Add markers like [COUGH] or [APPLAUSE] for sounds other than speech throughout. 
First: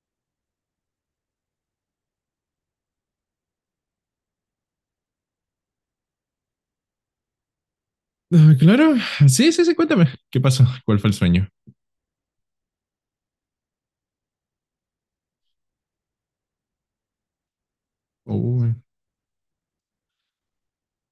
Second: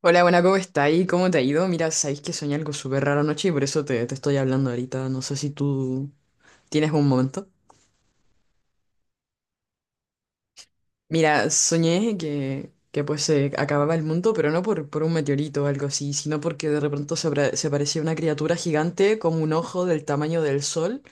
Hola, buena, ¿cómo está? ¿Y ¿cómo te ha ido? Mira, sabéis que soñé algo súper raro anoche y por eso te estoy hablando ahorita. No sé si tú tienes un momento. Ah, claro, sí, sí, sí, cuéntame. ¿Qué pasó? ¿Cuál fue el sueño? Mira, soñé que pues se acababa el mundo, pero no por un meteorito o algo así, sino porque de repente se aparecía una criatura Uy. gigante como un ojo del tamaño del sol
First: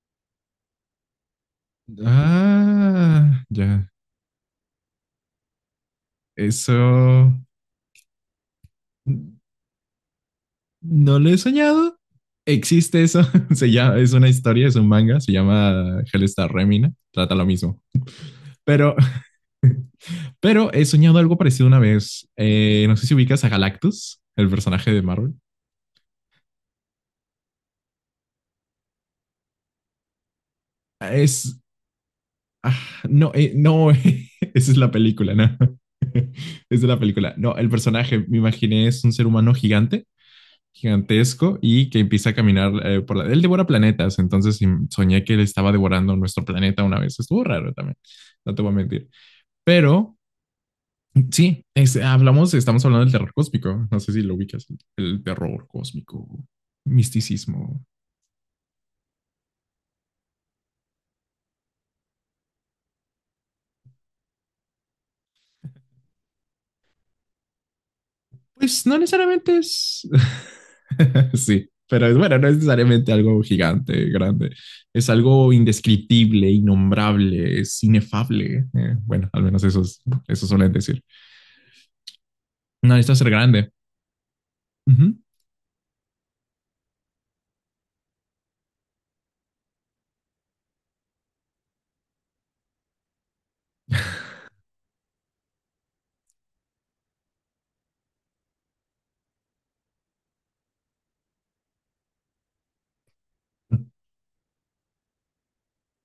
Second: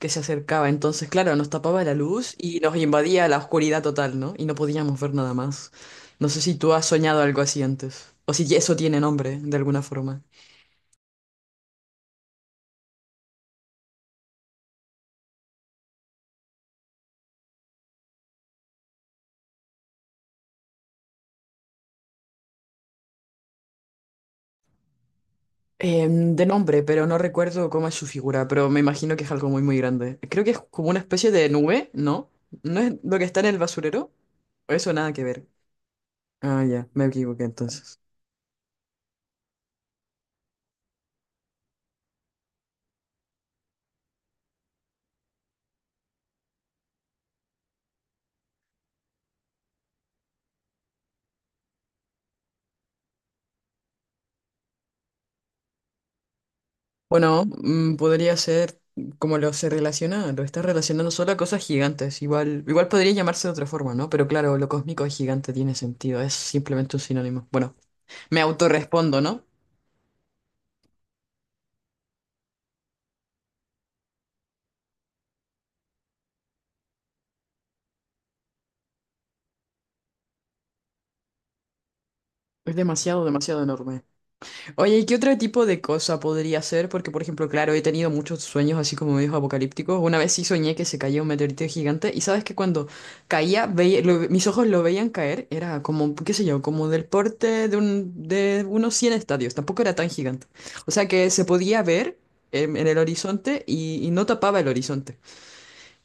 que se acercaba. Entonces, claro, nos tapaba la luz y nos invadía la Ah, ya. oscuridad total, ¿no? Y no podíamos ver nada más. No sé si tú Eso has soñado algo así antes, o si eso tiene nombre de alguna forma. no lo he soñado. Existe eso. [LAUGHS] Se llama, es una historia, es un manga, se llama Hellstar Remina. Trata lo mismo. Pero, pero he soñado algo parecido una vez. No sé si ubicas a Galactus, el personaje de Marvel. De nombre, pero no recuerdo cómo es su figura, pero me imagino que es algo muy, muy grande. Creo que es como una especie de Es. nube, ¿no? Ah, ¿No es lo que no, está en el no, basurero? [LAUGHS] esa es la Eso nada que película, ver. ¿no? [LAUGHS] Ah, Esa es ya, la me película. equivoqué No, el entonces. personaje, me imaginé, es un ser humano gigante gigantesco y que empieza a caminar por la... Él devora planetas, entonces soñé que él estaba devorando nuestro planeta una vez. Estuvo raro también, no te voy a mentir. Pero sí, es, hablamos, estamos hablando del terror cósmico. No sé si lo ubicas, el terror cósmico, Bueno, misticismo. Podría ser como lo se relaciona, lo está relacionando solo a cosas gigantes. Igual podría llamarse de otra forma, ¿no? Pero claro, lo cósmico es gigante, tiene sentido, es simplemente un sinónimo. Bueno, me Pues no autorrespondo, ¿no? necesariamente es... [LAUGHS] sí, pero es bueno, no es necesariamente algo gigante, grande. Es algo indescriptible, innombrable, es inefable. Bueno, al menos eso, es, eso suelen decir. Es No necesita demasiado, ser demasiado grande. enorme. Oye, ¿y Ujú. qué otro tipo de cosa podría ser? Porque, por ejemplo, claro, he tenido muchos sueños así como medios apocalípticos. Una vez sí soñé que se caía un meteorito gigante, y sabes que cuando caía, mis ojos lo veían caer. Era como, qué sé yo, como del porte de unos 100 estadios. Tampoco era tan gigante. O sea que se podía ver en el horizonte, y no tapaba el horizonte.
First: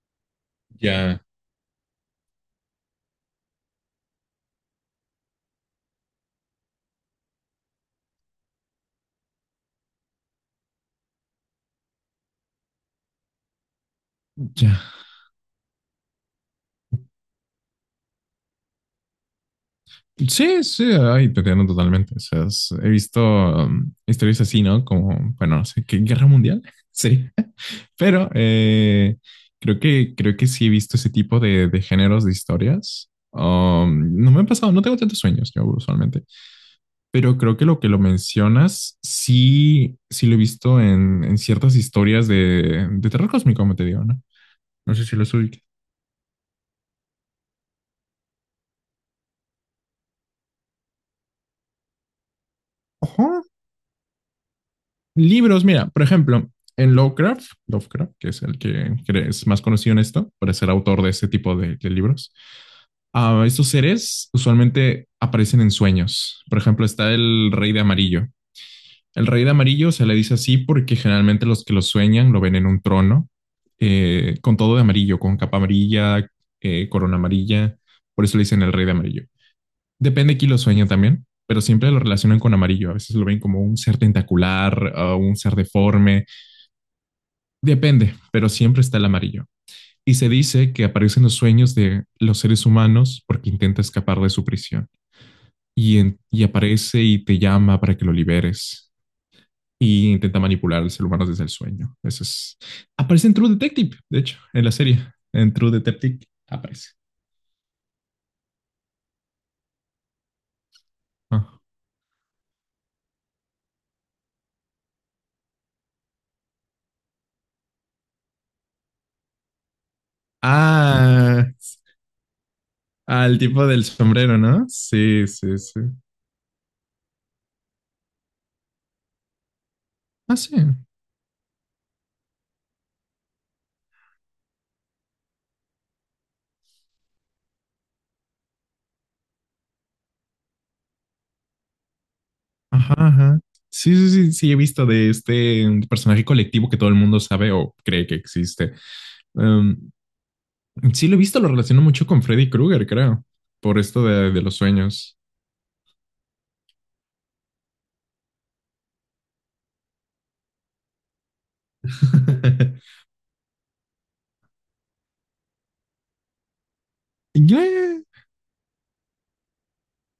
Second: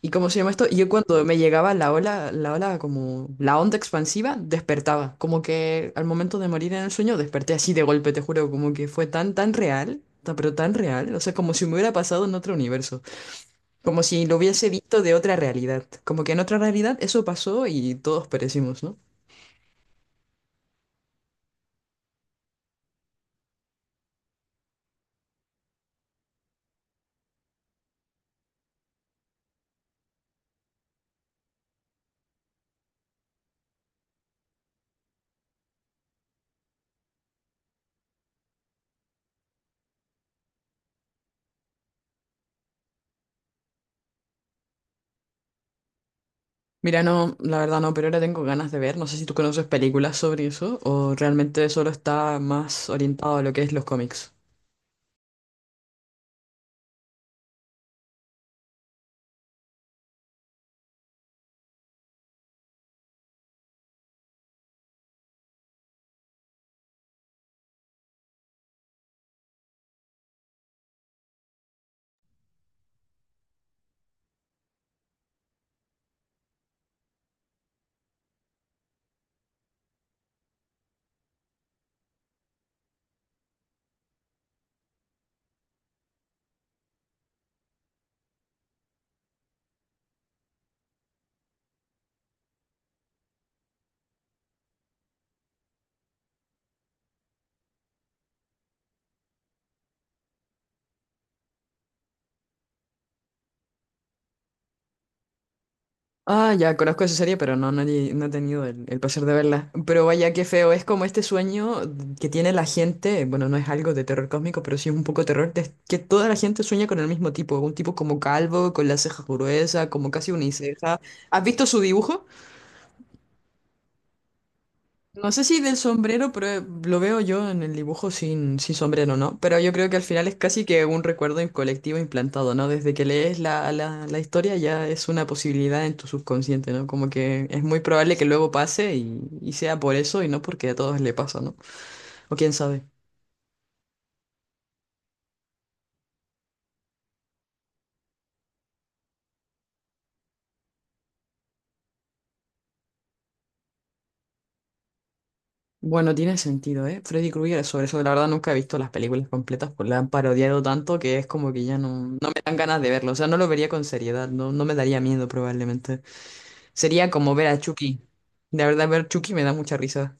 ¿Y cómo se llama esto? Yo Ya. cuando me llegaba la ola, como la onda expansiva, despertaba. Como que al momento de morir en el sueño desperté así de golpe, te juro, como que fue tan, tan real, pero tan real. O sea, como si me hubiera pasado en otro universo. Como si lo hubiese Ya. visto de otra realidad. Como que en otra realidad eso pasó y todos perecimos, ¿no? Sí, sí, ahí te entiendo totalmente. O sea, he visto historias así, ¿no? Como, bueno, no sé, ¿qué guerra mundial? [LAUGHS] Sí. Pero creo que sí he visto ese tipo de géneros de historias. No me han pasado, no tengo tantos sueños yo usualmente, pero creo que lo mencionas sí, sí lo he visto en ciertas historias de terror cósmico, como te digo, ¿no? No sé si lo ubicas. Mira, no, la verdad no, pero ahora tengo ganas de ver. No sé si tú conoces películas sobre eso, o realmente solo está más orientado a lo que es los cómics. Libros, mira, por ejemplo, en Lovecraft, que es el que es más conocido en esto, por ser autor de este tipo de libros, estos seres usualmente aparecen en sueños. Por ejemplo, está el rey de amarillo. El rey de amarillo se le dice así porque generalmente los que lo sueñan lo ven en un trono, con todo de amarillo, con capa amarilla, corona amarilla. Por eso le dicen el rey de amarillo. Depende de quién lo sueña también, pero siempre lo relacionan con amarillo. A veces lo ven como un ser tentacular, un ser deforme. Depende, pero siempre está el amarillo. Y se dice que aparecen los sueños de los seres humanos porque intenta escapar de su prisión. Y, y aparece y te llama para que lo liberes. Y intenta manipular al ser humano desde el sueño. Eso es. Aparece en True Detective, de hecho, en la serie. En True Detective Ah, ya aparece. conozco esa serie, pero no, no, he no he tenido el placer de verla. Pero vaya, qué feo. Es como este Ah, sueño que tiene la gente. Bueno, no es algo de terror cósmico, pero sí es un poco terror, que toda la gente sueña con el mismo tipo. Un tipo como calvo, con las cejas gruesas, como casi uniceja. ¿Has ah, visto su dibujo? al tipo del sombrero, ¿no? Sí, No sé sí, si del sí. sombrero, pero lo veo yo en el dibujo sin sombrero, ¿no? Pero yo creo que al final es Ah, sí. casi que un recuerdo colectivo implantado, ¿no? Desde que lees la historia ya es una posibilidad en tu subconsciente, ¿no? Como que es muy probable que luego pase, y sea por eso y no porque a todos le pasa, ¿no? O quién sabe. Ajá, ajá. Sí, sí, sí, sí, he visto de este personaje colectivo que todo el mundo sabe o cree que existe. Em, sí, lo he visto, lo relaciono mucho con Freddy Krueger, creo, por esto de los sueños. Bueno, tiene sentido, ¿eh? Freddy Krueger sobre eso. La verdad nunca he visto las películas completas, pues la han parodiado tanto que es como que ya no me dan ganas de [LAUGHS] verlo. O sea, no lo vería con seriedad, no me daría miedo probablemente. Sería como ver a Chucky. Yeah, La verdad, ver Chucky me da mucha risa.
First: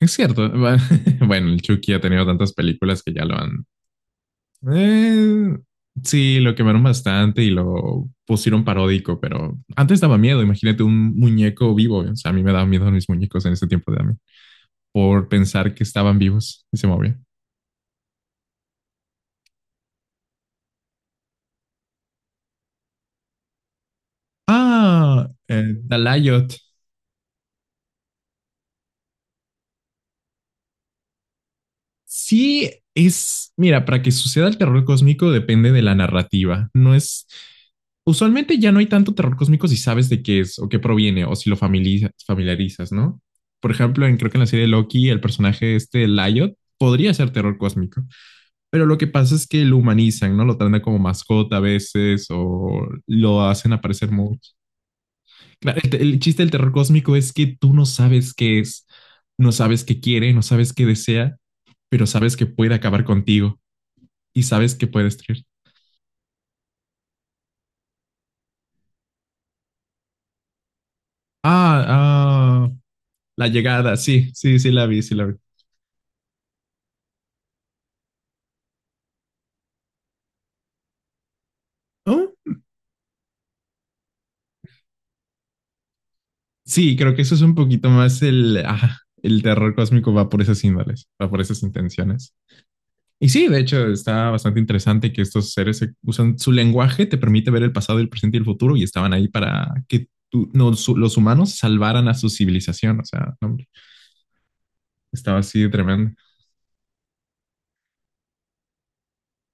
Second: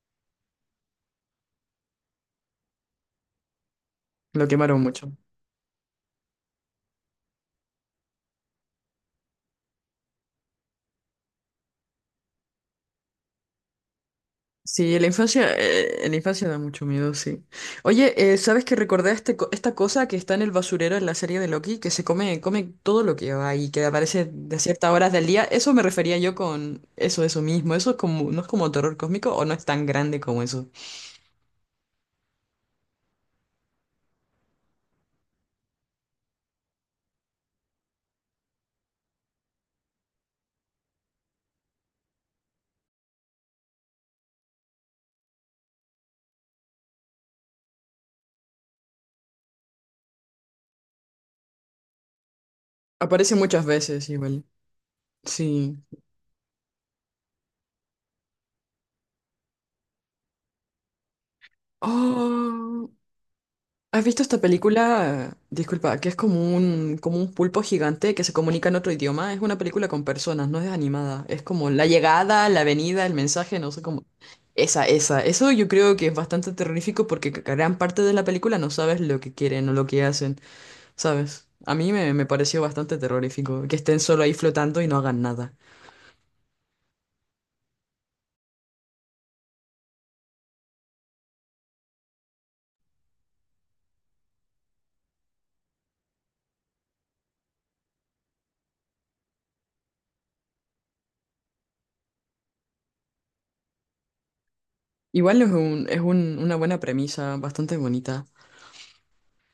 es cierto. [LAUGHS] Bueno, el Chucky ha tenido tantas películas que ya lo han... Lo quemaron mucho. eh, sí, lo quemaron bastante y lo pusieron paródico, pero antes daba miedo. Imagínate un muñeco vivo. O sea, a mí me daban miedo mis muñecos en ese tiempo de mí Sí, la por infancia, pensar que en la estaban infancia da vivos y mucho se miedo, movían. sí. Oye, ¿sabes que recordé esta cosa que está en el basurero en la serie de Loki? Que se come todo lo que va y que aparece de ciertas horas del Ah, día. Eso me refería yo Dalayot. con eso, eso mismo. Eso es como, no es como terror cósmico, o no es tan grande como eso. Sí, es, mira, para que suceda el terror cósmico depende de la narrativa. No es, usualmente ya no hay tanto terror cósmico si sabes de qué es o qué proviene o si lo familiarizas, ¿no? Por ejemplo, en, creo que en la serie de Loki, el personaje este, Lyot, podría ser terror cósmico, pero lo que pasa es que lo humanizan, ¿no? Lo tratan como mascota a veces o Aparece lo muchas hacen veces aparecer igual. mucho. Sí. Claro, el chiste del terror cósmico es que tú no sabes qué es, no sabes qué quiere, no sabes qué desea, pero sabes que puede Oh. acabar contigo ¿Has visto esta y sabes que puede película? destruir. Disculpa, que es como un pulpo gigante que se comunica en otro idioma. Es una película con personas, no es animada. Es como Ah, la llegada, la ah, venida, el la mensaje, no sé llegada, cómo. sí, sí, sí Esa, la vi, sí esa. la vi. Eso yo creo que es bastante terrorífico porque gran parte de la película no sabes lo que quieren o lo que hacen, ¿sabes? A mí me Oh, pareció bastante terrorífico que estén solo ahí flotando y no hagan nada. sí, creo que eso es un poquito más el, ah, el terror cósmico va por esas índoles, va por esas intenciones. Y sí, de hecho, está bastante interesante que estos seres usan su lenguaje, te permite ver el pasado, el presente y el futuro, y estaban ahí para que los humanos salvaran a su civilización. O sea, no, hombre, estaba Igual es así de un, es tremendo. un- una buena premisa, bastante bonita.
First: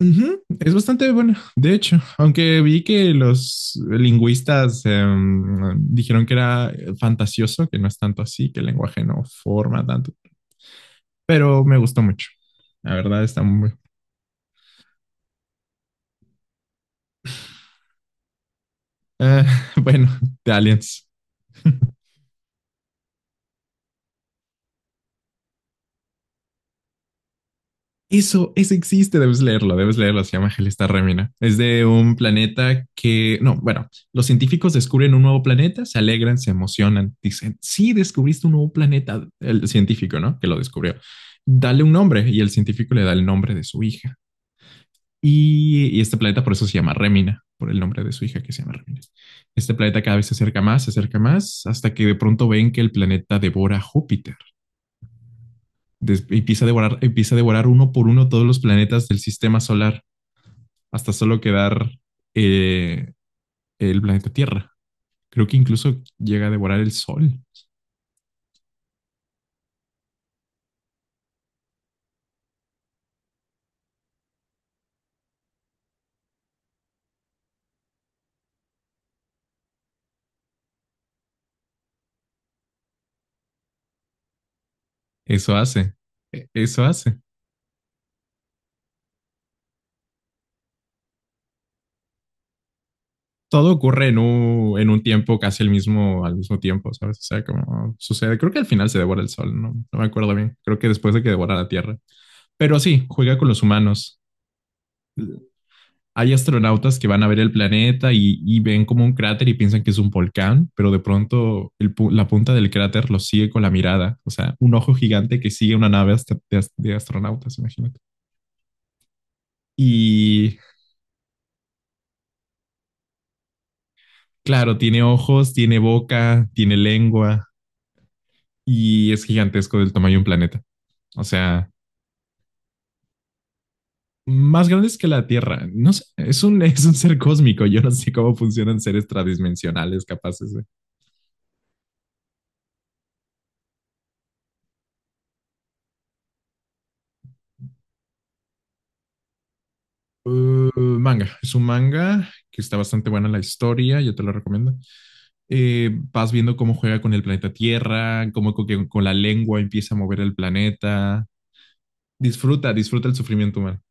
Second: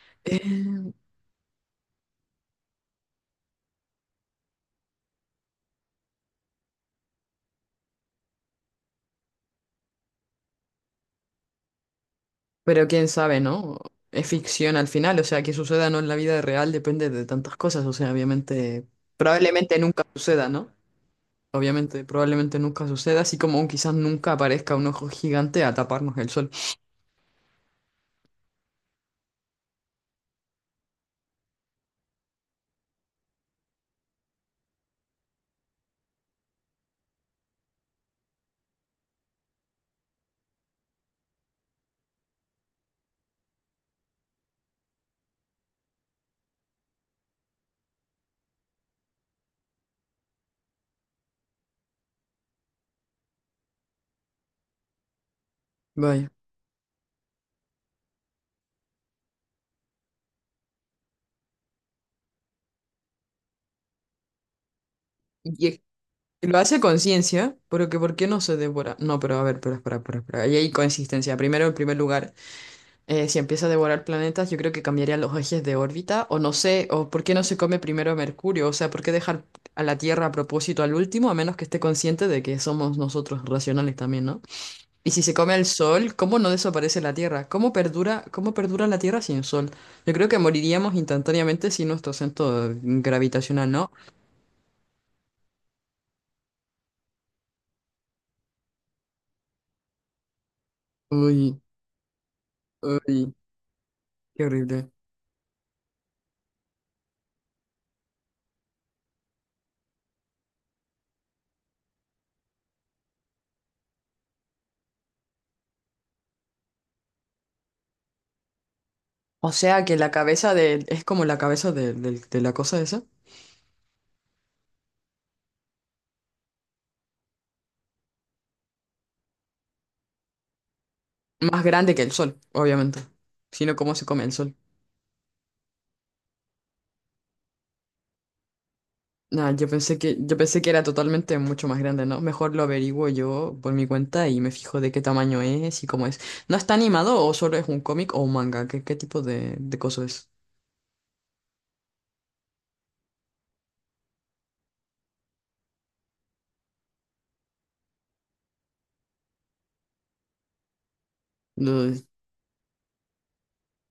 Ujú, es Eh, bastante bueno, de hecho, aunque vi que los lingüistas dijeron que era fantasioso, que no es tanto así, que el lenguaje no forma tanto, pero me gustó mucho. Pero La quién verdad sabe, está muy... ¿no? Es ficción al final, o sea, que suceda o no en la vida real depende de tantas cosas, o sea, obviamente, Eh, probablemente [LAUGHS] nunca bueno, suceda, de ¿no? Aliens. Obviamente, probablemente nunca suceda, así como quizás nunca aparezca un ojo gigante a taparnos el sol. Eso existe, debes leerlo, se llama Gelesta Remina. Es de un planeta que, no, bueno, los científicos descubren un nuevo planeta, se alegran, se emocionan, dicen, sí, descubriste un nuevo planeta, el científico, ¿no? Que lo descubrió. Dale un nombre y el científico le da el nombre de su hija. Y este planeta por eso se llama Remina, por el nombre de su hija que se llama Remina. Este planeta cada vez se acerca más, hasta que de pronto ven que el planeta devora Júpiter. Vaya. Empieza a devorar uno por uno todos los planetas del sistema solar hasta solo quedar eh, el planeta Tierra. Creo que Y es- incluso llega a lo hace a devorar el Sol. conciencia, ¿pero que por qué no se devora? No, pero a ver, pero espera, espera, espera. Ahí hay consistencia. Primero, en primer lugar. Si empieza a devorar planetas, yo creo que cambiaría los ejes de órbita, o no sé, o por qué no se come primero a Mercurio. O sea, por qué dejar a la Tierra a propósito al último, a menos que esté consciente de que somos nosotros racionales también, ¿no? Y si se come Eso el hace, Sol, ¿cómo no eso desaparece la hace. Tierra? cómo perdura, la Tierra sin Sol? Yo creo que moriríamos instantáneamente sin nuestro centro gravitacional, Todo ¿no? ocurre en un tiempo casi el mismo, al mismo tiempo, ¿sabes? O sea, como sucede. Creo que al final se devora el sol, no, no me acuerdo bien. Creo que después de que devora Uy, la Tierra. Pero sí, uy, juega con los humanos. qué horrible. Hay astronautas que van a ver el planeta y ven como un cráter y piensan que es un volcán, pero de pronto el la punta del cráter lo sigue con la mirada, o sea, un ojo gigante que sigue una nave de, de astronautas, imagínate. O sea que la cabeza Y de, es como la cabeza de la cosa esa. claro, tiene ojos, tiene boca, tiene lengua y es gigantesco del tamaño de un planeta. O Más sea, grande que el Sol, obviamente. Sino cómo se come el Sol. más grandes que la Tierra. No sé, es un, [LAUGHS] es un ser cósmico. Yo no sé cómo funcionan seres Nada, yo pensé tradimensionales que, yo capaces pensé de... que era totalmente mucho más grande, ¿no? Mejor lo averiguo yo por mi cuenta y me fijo de qué tamaño es y cómo es. ¿No está animado, o solo es un cómic o un manga? ¿Qué tipo de cosa es? Manga, es un manga que está bastante buena la historia, yo te lo recomiendo. Vas viendo cómo juega con el planeta Tierra, que con la lengua empieza a mover el planeta. Lo- Disfruta, disfruta el sufrimiento humano,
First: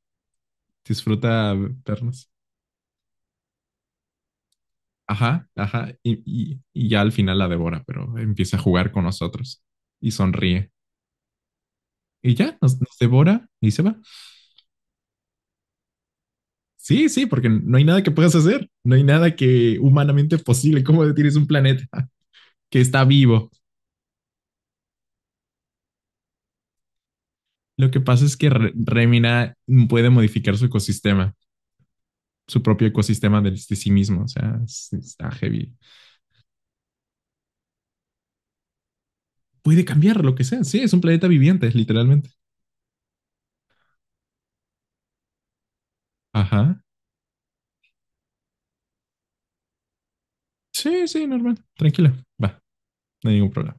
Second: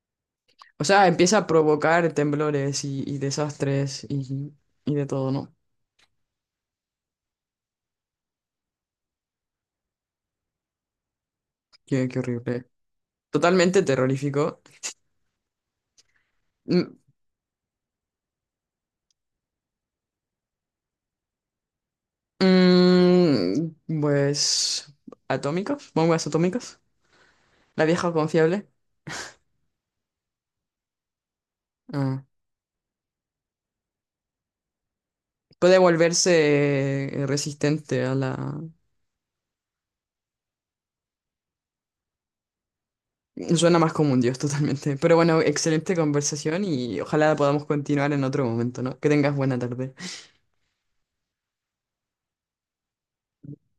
O sea, empieza a disfruta provocar vernos. temblores, y desastres, y de todo, Ajá, ¿no? ajá, y ya al final la devora, pero empieza a jugar con nosotros y sonríe. Qué Y ya, horrible. nos, nos devora y se Totalmente va. terrorífico. Mm, Sí, sí, porque no hay nada que puedas hacer, no hay nada que humanamente posible. ¿Cómo detienes un planeta que está vivo? Pues… ¿atómicos? ¿Bombas atómicas? ¿La Lo que vieja pasa es que confiable? Remina puede modificar su ecosistema, Ah. su propio ecosistema de sí mismo. O sea, está heavy. Puede volverse resistente a la. Puede cambiar lo que sea. Sí, es un planeta viviente, literalmente. Suena más como un dios [LAUGHS] totalmente. Pero bueno, excelente conversación, Ajá. y ojalá podamos continuar en otro momento, ¿no? Que tengas buena tarde. Sí, sí, normal. Tranquila. Va, no hay ningún problema.